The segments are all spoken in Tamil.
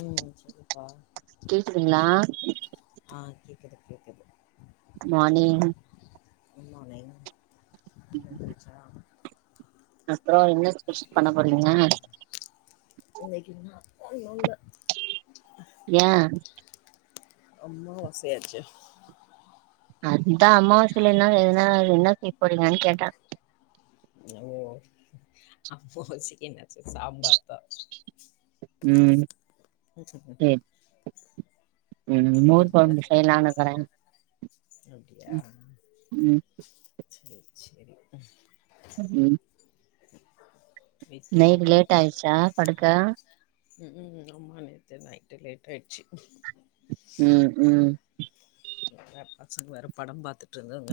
ம் செரிப்பா கேக்குதுங்களா ஆ கேக்குது கேக்குது மார்னிங் கு மார்னிங் [inaudible] அப்றோ என்ன ஸ்பெஷல் பண்ண போறீங்க இன்னைக்கு இன்னா ஒன்னு இல்ல ஏ அம்மாவசை ஆச்சே அதுதா அமாவாசலே என்ன எதுனா என்ன செய்யப் போறீங்கன்னு கேட்டே ஓ அம்மாவசைக்கி என்ன [inaudible] சாம்பார் தா ம் [unintelligible] ம் ம் மோர் இங்க கொழம்பு செய்யலானுருக்கற ம் சேரி சேரி ம் வீட்டில் நைட் அவங்க லேட் ஆய்ருச்சா படுக்க ம் ம் ஆமா நேத்து நைட்டு் லேட் ஆயிர்ச்சி ம் ம் எப்ப பசங்க வேற படம் பாத்துட்ருந்தாங்க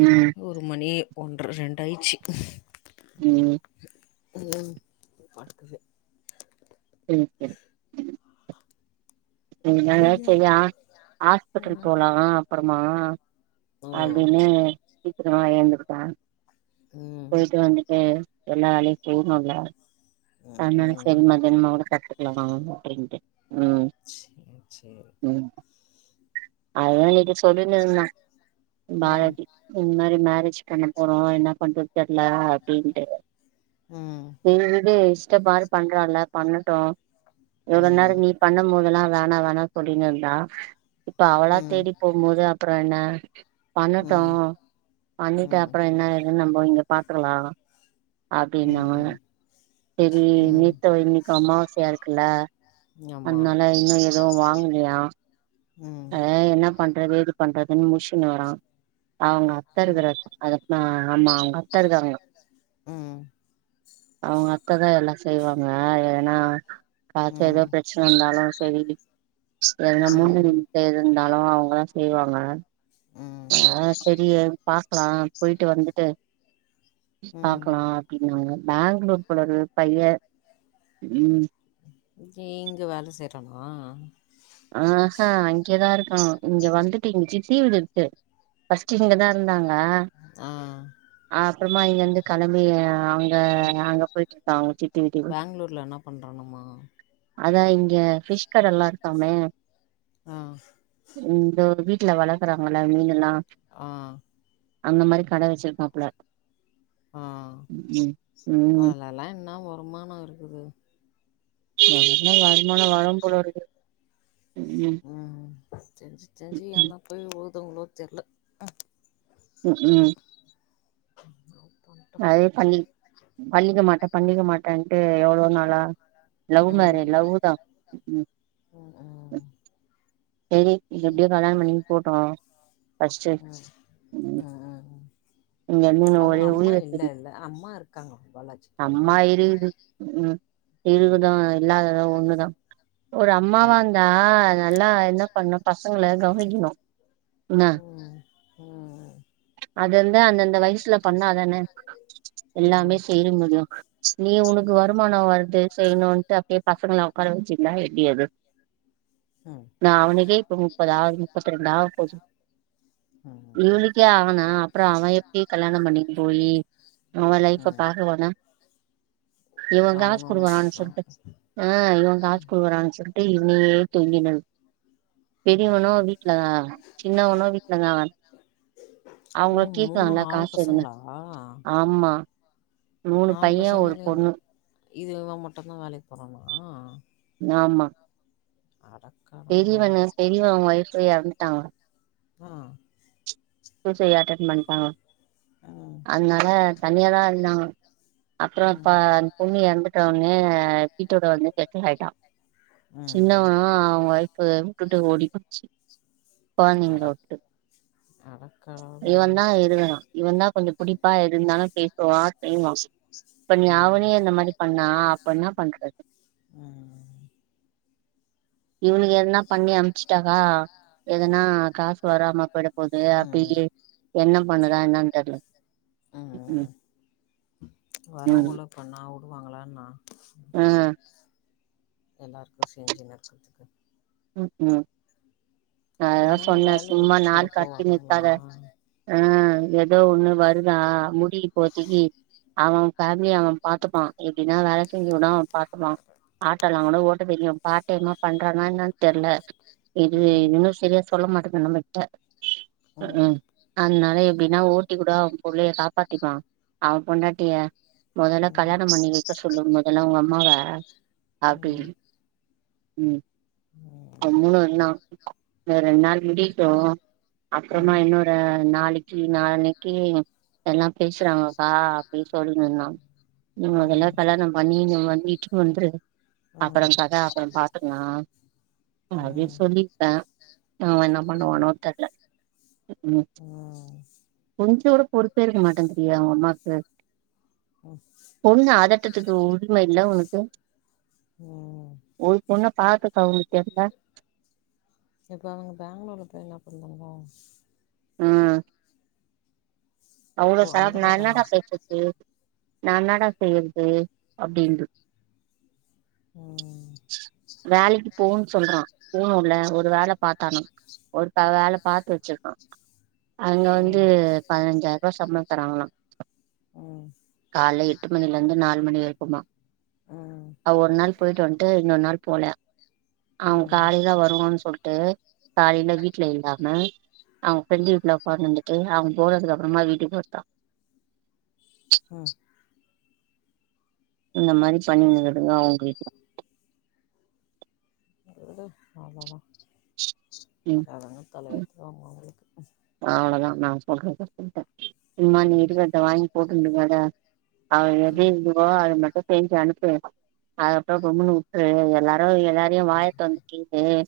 ம் ஒரு மணி ஒன்ற ரெண்டாயிச்சி ம் ம் படுக்குது செரி செரி இந்த மாரிலா நீங்க செய்யா ஹாஸ்பிட்டல் ம் போலா அப்புறமா ஓ அதுன்னே சீக்கிரமா ஏந்துருக்கற ம் போயிட்டு வந்துட்டு எல்லா வேலயு செய்னுல்ல ம் அதனால ம் செரி மத்யானமா கூட கத்துக்கலாமா அப்டின்ட்டு ம் ம் சேரி ம் அதா நேத்து சொல்லினுருந்தா ம் பாரதி இந்த மாரி மேரேஜ் பண்ண போறோ என்ன பண்றத் தெர்ல அப்டின்ட்டு ம் எங்களுக்கே இஷ்டப்பாடு பண்றால்ல பண்ணட்டு எவ்ளோ ம் நேர நீ பண்ணு போதெல்லா வேணா வேணா சொல்லின் இருந்தா இப்ப அவளா ம் தேடி போம் போது அப்புற என்ன பண்ணட்டு ம் பண்ணிட்டு ம் அப்புற என்ன ஏதுன் நம்ப இங்க பாத்துக்கலா ம் அப்டின்னாங்க ம் செரி ம் நேத்தோ இன்னைக்கோ அம்மாவாசையா இருக்குல்ல ஆமா அத்னால இன்னு எதுவு வாங்கலியா ம் அதா என்ன பண்றது ஏது பண்றதுன் மூச்சின் வரா அவங்க அத்த ம் இருக்கற அத ஆ ஆமா அவுங்க அத்த இருக்காங்க ம் அவங்க அத்த தா எல்லா செய்வாங்க ஏனா பாத்து ஏதோ ம் பிரச்சன இருந்தாலு செரி ம் சரி ம் [unintelligible] இருந்தாலு அவுங்கல்லா செய்வாங்க ம் ஆ சேரி ஏது பாக்கலா போய்ட்டு வந்துட்டு ம் பாக்கலா அப்டின்னாங்க பேங்களூர் போலருக் பைய ம் இங்க வேல செய்றானா ஆஹா இங்கதா இருக்கா இங்க வந்துட்டு இங்க சித்தி வீடு இருக்கு ஃபஸ்ட்டு இங்கதா இருந்தாங்க ஆ அப்புறமா இங்க இந்து கெளம்பி ஆ ஆ அங்க போய்ட்ருக்கோ அவுங்க சித்தி வீட்டுக்கு பேங்களூர்ல என்ன பண்றானாமா அதா இங்க ஃபிஷ் கடல்லா இருக்காமே ஆ இந்த வீட்ல வளக்குறாங்கல்ல மீனெல்லா ஆ அந்த மாரி கடை வச்சிருக்காப்புல ஆ ம் ம் அதுலெல்லா என்னா வருமானோ இருக்குது எதுனா வருமானோ வரும் போல இருக்கு உம் ம் ம் தெரிஞ்சி தெரிஞ்சி ஏ தா போய் உழுதுங்களோ தெரியில ம் ம் ரோப்போ அதே பண்ணி பண்ணிக்க மாட்டேன் பண்ணிக்க மாட்டேன்ட்டு எவ்வளோ நாளா லவ் மேரேஜ் ம் லவ்வு தா ம் ம் செரி எப்படியோ கல்யாணோ பண்ணிட்டு போட்டு ஃபர்ஸ்ட்டு உம் ம் இங்கே இருந்தேண்ணா அவங்க ஒரே அம்மா உயிரு இல்ல இல்ல அம்மா இருக்காங்க பாளாச்சிகு அம்மா இருக்குது ம் இருகுது இல்லாதது ஒண்ணுதா ஒரு அம்மாவா இந்தா நல்லா என்ன பண்ணனு பசங்கள கவனிக்கணு என்ன ம் ம் அது அந்து அந்தந்த வயசுல பண்ணா தானே இதா. ம் அதா எல்லாமே செய்ர முடியு நீ உனக்கு வருமானோ வருது செய்யினுன்ட்டு அப்படியே பசங்கள உக்கார வச்சு நா எப்டிஅது ம் நா இப்ப முப்பதாவது முப்பத்தி [unintelligible] இவளுக்கே அவனா அப்புறோ அவ எப்பிடி கல்யாணோ பண்ணிட்டு போயி அவ லைஃப ம் பாக்க வேணா இவ காசு அவனு குடுக்குறானு இருக்கா சொல்ட்டு ஆ இவங் காசு குடுக்குறான்னு சொல்லிட்டு இவனயே தொங்கினு பெரியவனோ வீட்டுலதா சின்னவனு வீட்டுலதா ஓ மூணு நாலு காசு எதுன்னு பசங்களா ஆமா மூணு நாலு பைய ஒரு பசங்கலேந்து பொண்ணு இது இவ மட்டுந்தா வேலைக்கு போறானா ஆமா அடக்க பெரியவங்க பெரியவங்க வயசுலேயே எறந்துட்டாங்க ஆ சூசைட் அட்டன் பண்டாங்கோ ம் அதுனால தனியாதா இருந்தாங்க அப்புறோ ம் ப அந்த பொண்ணு எறந்துட்டவுடனே வீட்டோட வந்து செட்டல் ஆயிட்டா ம் சின்னவனா அவங்க வைஃப்பு‍ விட்டுட்டு ஓடி போச்சு கொழந்தைங்கள அட விட்டு அட இவன் தா எதுவேணா இவன் தா கொஞ்சு புடிப்பா எதுருந்தாலு பேசுவா செய்வா இப்ப ம் அவுனையு இந்த மாரி பண்ணா அப்ப எண்ணா பண்றது ஆ இவனுக்கு எதனா பண்ணி அனுப்பிச்சாக்கா எதனா காசு வராம போயிட போது அப்படி ம் என்ன பண்ணுறா என்னானு தெரியில உம் வரவங்கள பண்ணா விடுவாங்களான்னா ஆ ம் எல்லாருக்கு செஞ்சு நடச்சறதுக்கு உம் உம் அததா அததுங்க சொன்ன வேலைக்கு சும்மா கூட நாள் கடத்தினு போவாதுங்களா இருகாத ஆ எதோ ஒண்ணு வருதா முடி இப்போதிக்கி அவ ஃபேமிலி அவ பாத்துப்பா எப்டினா வேல செஞ்சுன்னா அவ பாத்துப்பா ஆட்டோல்லா கூட ஓட்ட தெரியு பார்டைமா பண்றானா என்னனு தெர்ல இது ம் இன்னு சரியா சொல்ல மாட்டேங்கற நம்மகிட்ட உஹ்ஹூ ம் அதனால எப்டின்னா ஓட்டி கூட அவ புள்ளைய காப்பாத்திப்பா அவ பொண்டாட்டிய மொதல்ல ம் கல்யாணம் பண்ணி வெக்க சொல்லு மொதல்ல உங்க அம்மாவே ம் அப்டின் ம் ம் அ மூணுன்னா அ ரெண்டு நாள் முடிட்டு ம் அப்புறமா ம் இன்னொரு நாளைக் கி நாளான்னைக்கி எல்லாம் பேசுறாங்கக்கா அப்டின்னு சொல்ணிருந்தான் ம் மொதெல்ல கல்யாணம் பண்ணி இங்க வந்து இட்டுன்னு வந்துரு அப்புற கதை அப்புற பாத்துகளா அப்பின் ம் சொல்லிட்ட அவ இன்னா பண்ணுவானோ தெர்ல ம் ம் கொஞ்ச கூட பொறுப்பே இருக்க மாட்டேங்கிது எ அவ அம்மாக்கு ஒ ஸ் ஒண்ணு ஆதட்டத்துக்கு உரிமை இல்லை உனக்கு ம் ஒரு பொண்ணப் பாத்து கவுந்திட்டாயா அதுல இப்போ அவங்க பேங்ளூர்ல போய் இன்னா பண்றாங்லா ஆ அவ்ளோ ஓ சார் அங்கதா நா இருக்காங்க என்னடா செய்றது நா என்னடா செய்யறது அப்டின்னு ம் வேலைக்கு போன்னு சொல்றா போணுல ஒரு வேல பாத்தானு ஒருதா வேல பாத்து வெச்சிருக்கா அங்க வந்து ம் பதினஞ்சாயிரம் ரூபா சம்பளம் தராங்களா ம் காலையில எட்டு மணில இருந்து நாலு மணி வரைக்குமா ம் அவ ஒரு நாள் போய்ட்டு வந்ட்டு இன்னொரு நாள் போல அவ ம் காலையில வருவன்னு சொல்லிட்டு காலையில வீட்டுல இல்லாம அவங்க ஃப்ரெண்ட் வீட்ல உக்காந்திந்துட்டு அவ போறதுக்கு அப்புறமா வீட்டுக்கு வத்தா ம் இந்த மாதிரி பண்ணின்னு இருக்குதுங்கோ அவங்க வீட்ல விடு அவ்ளதா ம் என்ன தலையெழ்த்துதா மாறியிருக்கு அவ்ளதா நா சொல்றத சொல்லிட்டே இம்மா நீ ம் இருவட்ட வாங்கி போட்டுருந்தங்கட அவ எப்டி ம் இதுவோ அது மட்டு செஞ்சு அனுப்பு அது அப்புறம் கம்முனு வுட்டுரு எல்லாரு எல்லாரையு வாயத்த தொறந்து கேளு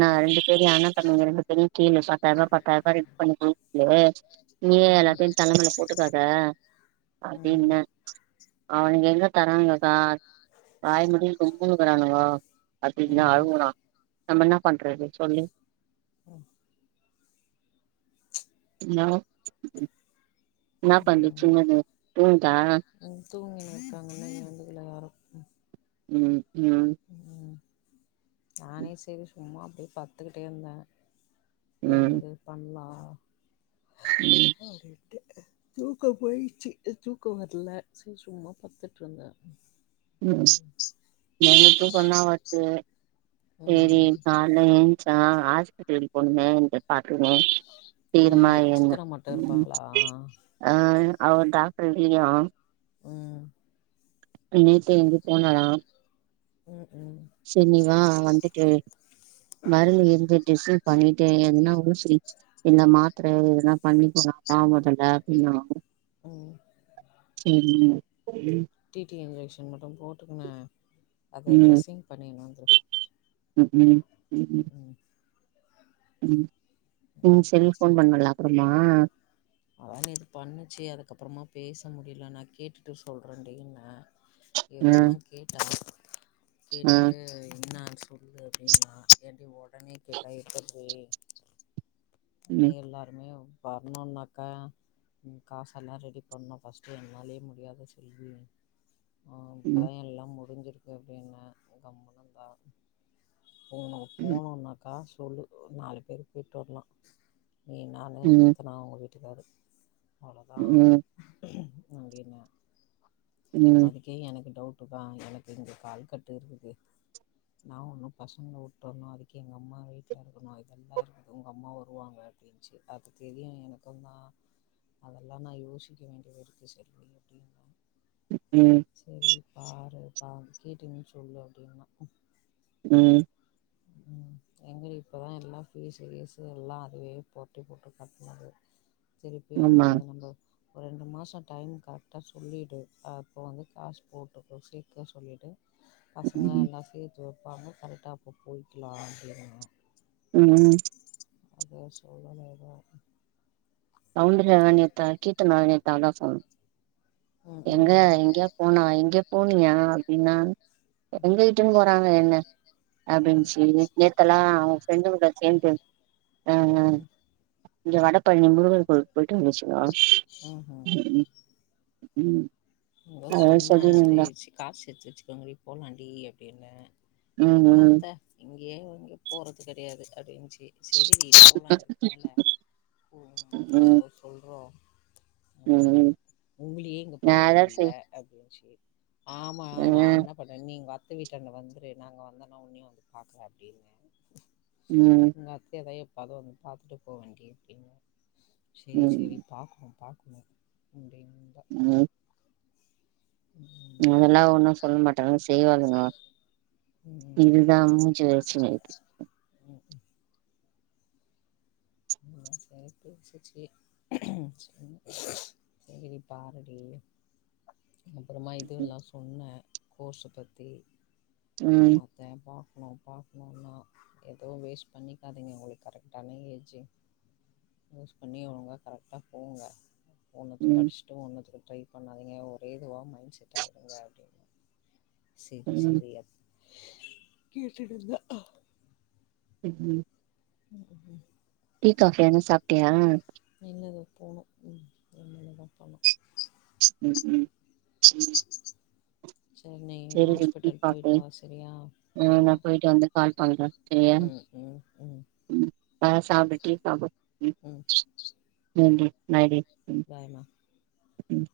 நா ரெண்டு பேரயு அண்ணதம்பிங்க ரெண்டு பேரையு கேளு பாத்தாயிர ரூவா ப [unintelligible] நீயே ம் எல்லாத்தையு தல மேல போட்டுக்காத ம் அப்டின்ன அவனுங்க எங்க தராங்கக்கா வாயமூடினு கம்முன்னு இருக்கானுக அப்டின்னு ம் அழுவுறா நம்ம என்னாப் பண்றது சொல்லு இன்னாகோ இன்னாப் ம் பண்ணுச்சுங்க அது [unintelligible] ம் தூங்கி [inaudible] எந்திக்கல யாரு ம் ம் ம் நானே சரி சும்மா அப்டியே பத்துக்கிட்டே இருந்த ம் ஏந்துரு பண்லா அ ஒரு எட்டு தூக்கோ போயிச்சி தூக்கோ வர்ல ச சும்மா பத்துட்ருந்தே ம் எனக்கு தூக்கோ தா வர்து சேரி ம் கால்ல எஞ்சா ஹாஸ்பிடல் போணுமே அந்தத் தாட்டுமே தீருமா ஏன் என்ன சித்தரா மட்டும் ம் இருப்பாங்களா அ அவர் டாக்டர் [unintelligible] ம் பின்னே தெய்ந்து போனா ம் ம் சேர் நீ வா வந்துட்டு மருந்து எங்க டிஸைட் பண்ணிட்டே எத்னா ஊசி இந்த மாத்தர எதென்னா பண்ணிக்கலாமா முதல்ல அப்டின்னா ம் ம் ம் ம் டிடி இன்ஜெக்ஷன் மட்டு போட்டுக்குனு அத ட்ரெஸ்ஸிங் பண்ணினு வந்துரு உஹும் உஹும் ம் ம் செரி ஃபோன் பண்ணல அப்புறமா அதா நேத்து பண்ணுச்சு அதுக்கப்புறமா பேச முடியல நா கேட்டுட்டு சொல்றேன்டின ஆ இதெல்லா கேட்டா ஆ கேட்டுட்டு என்ன ஆச்சு சொல்லு அப்டின்னா ஏன்டி ஒடனே கேட்டா எப்பட்ரீ ம் எல்லாருமே வர்ணுன்னாக்கா ம் காசெல்லா ரெடி பண்ணோ ஃபஸ்ட்டு என்னாலயே முடியாது செல்வி அ ம் இப்பதா ம் எல்லா முடிஞ்சிருக்கு அப்டின்ன கம்முனுந்தா உனக்கு ம் போனுனாக்கா சொல்லு ஒரு நாலு பேரு போயிட்டு வரலா நீ நானு ம் ரத்தனா அவங்க வீட்டுக்காரு அவ்ளோதா அங்கின ம் அதுக்கே எனக்கு டவுட்டு தா எனக்கு இங்க கால் கட்டு இருக்குது நா ஒண்ணு பசங்கள வுட்டு வர்ணு அதுக்கு எங்க அம்மா வீட்டுல இருக்கணு இதெல்லா இருக்குது உங்க அம்மா வருவாங்க அது அது தெரியு எனக்குந்தா அதெல்லா நா யோசிக்க வேண்டியது இருக்கு செல்வி அப்டின்ன ம் ம் செரி பாரு பா கேட்டேன்னு சொல்லு அப்டின்னா ம் [unintelligible] ம் [inaudible] எங்கடி இப்பதா எல்லா ஃபீஸ்ஸு கீஸ்ஸு எல்லா அதுவே போட்டு போட்டு கட்னது திருப்பி அங்க ஆமா வந்து நம்ப ஒரு ரெண்டு மாசோ டைம் கரெக்டா சொல்லிடு அப்போ வந்து காசு போட்டுக்கோ சேத்தே சொல்லிடு பசங்கலா ம் எல்லா சேத்து வைப்பாங்க கரெக்டா அப்போ போய்கலா அப்டின்னா ம்ம் அது சொல்ல எதுவும் சவுண்டனேத்தா கீத்தனா நேத்து அதா சொன்னா ம் எங்க ம் எங்கயோ போனா எங்க போனியா அப்டின்னா எங்கவீட்டுன்னு போறாங்க என்ன ம் அப்டின்னுச் சொல்லி நேத்துல்லா அவுங்க ஃப்ரெண்டு கூட சேந்து ஆ ம் இங்க வடபழனி முருகர் கோவிலுக்கு போயிட்டு வந்துச்சுங்க ம்ஹும் ம் ம் எதோ சொன்ன ரெச்சி காசு எடுத்து வச்சீக்கோங்கடி போலாண்டி அப்டின்ன ம் எங்கத்த இங்கே எங்கே போறது கெடையாது அப்டின்னுச்சி சேரிடி போலா இதுக்கு மேல போம்போது ம் ம் போம்போது சொல்றோ ம் அப்படின்னு உங்களயே இங்க பா அதா செய் அப்டின்னுச்சி ஆமா ஆ நா என்ன பண்ண நீங்க பா தூங்கிட்டாங்க வந்துரு நாங்க வந்தோன உன்னியு வந்து பாக்க அப்டின்ன ம் எங்க அத்தையதா எப்பாவுது வந்து பாத்துட்டு போவேண்டடி இருக்கு சேரி ம் சேரி பாக்கு பாக்குணு ம் அப்டின்டா உங்க ம் அதெல்லா ஒன்னு சொல்ல மாட்டாலுங்க செய்வாலுங்க ம் இதுதான்மு [unintelligible] ம் உங்ஙள்ளா சேர்த்து [unintelligible] சேரி சேரி பாருடி அப்றமா இது எல்லா சொன்ன கோர்ஸ்ஸ பத்தி ம் ஆமா இத பாக்கணு பாக்கணுன்னா எதுவு வேஸ்ட் பண்ணிக்காதிங்க உங்களுக்கு கரெக்டான ஏஜ்ஜு யூஸ் பண்ணி ஒழுங்கா கரெக்டா போங்க போணத்தும் ம் படிச் ட்டு ஒன்னுதுக்கு ட்ரை பண்ணாதீங்க ஒரே இதுவா மைண்ட் செட் ஆகுங்க அப்டின்னு சேரி ம் சேரி அப் கேட்டுட்ருந்தா ம் உம் டீ காஃபி எதனா சாப்டியா இனிமேதான் போனும் என்னத்த இனிமைதா போனும் ம் ம் ம் சேரி நீ டீ ஹாஸ்பிட்டல் போயிட்டு காஃபி வா சரியா ஆ நா ம் போயிட்டு வந்து கால் பண்றே சரியா உம் உம்‌ உம் ம் இப்ப தா சாப்ட்டுட்டு பாக்கனு ம் ம் [unintelligible] பாய் மா ம்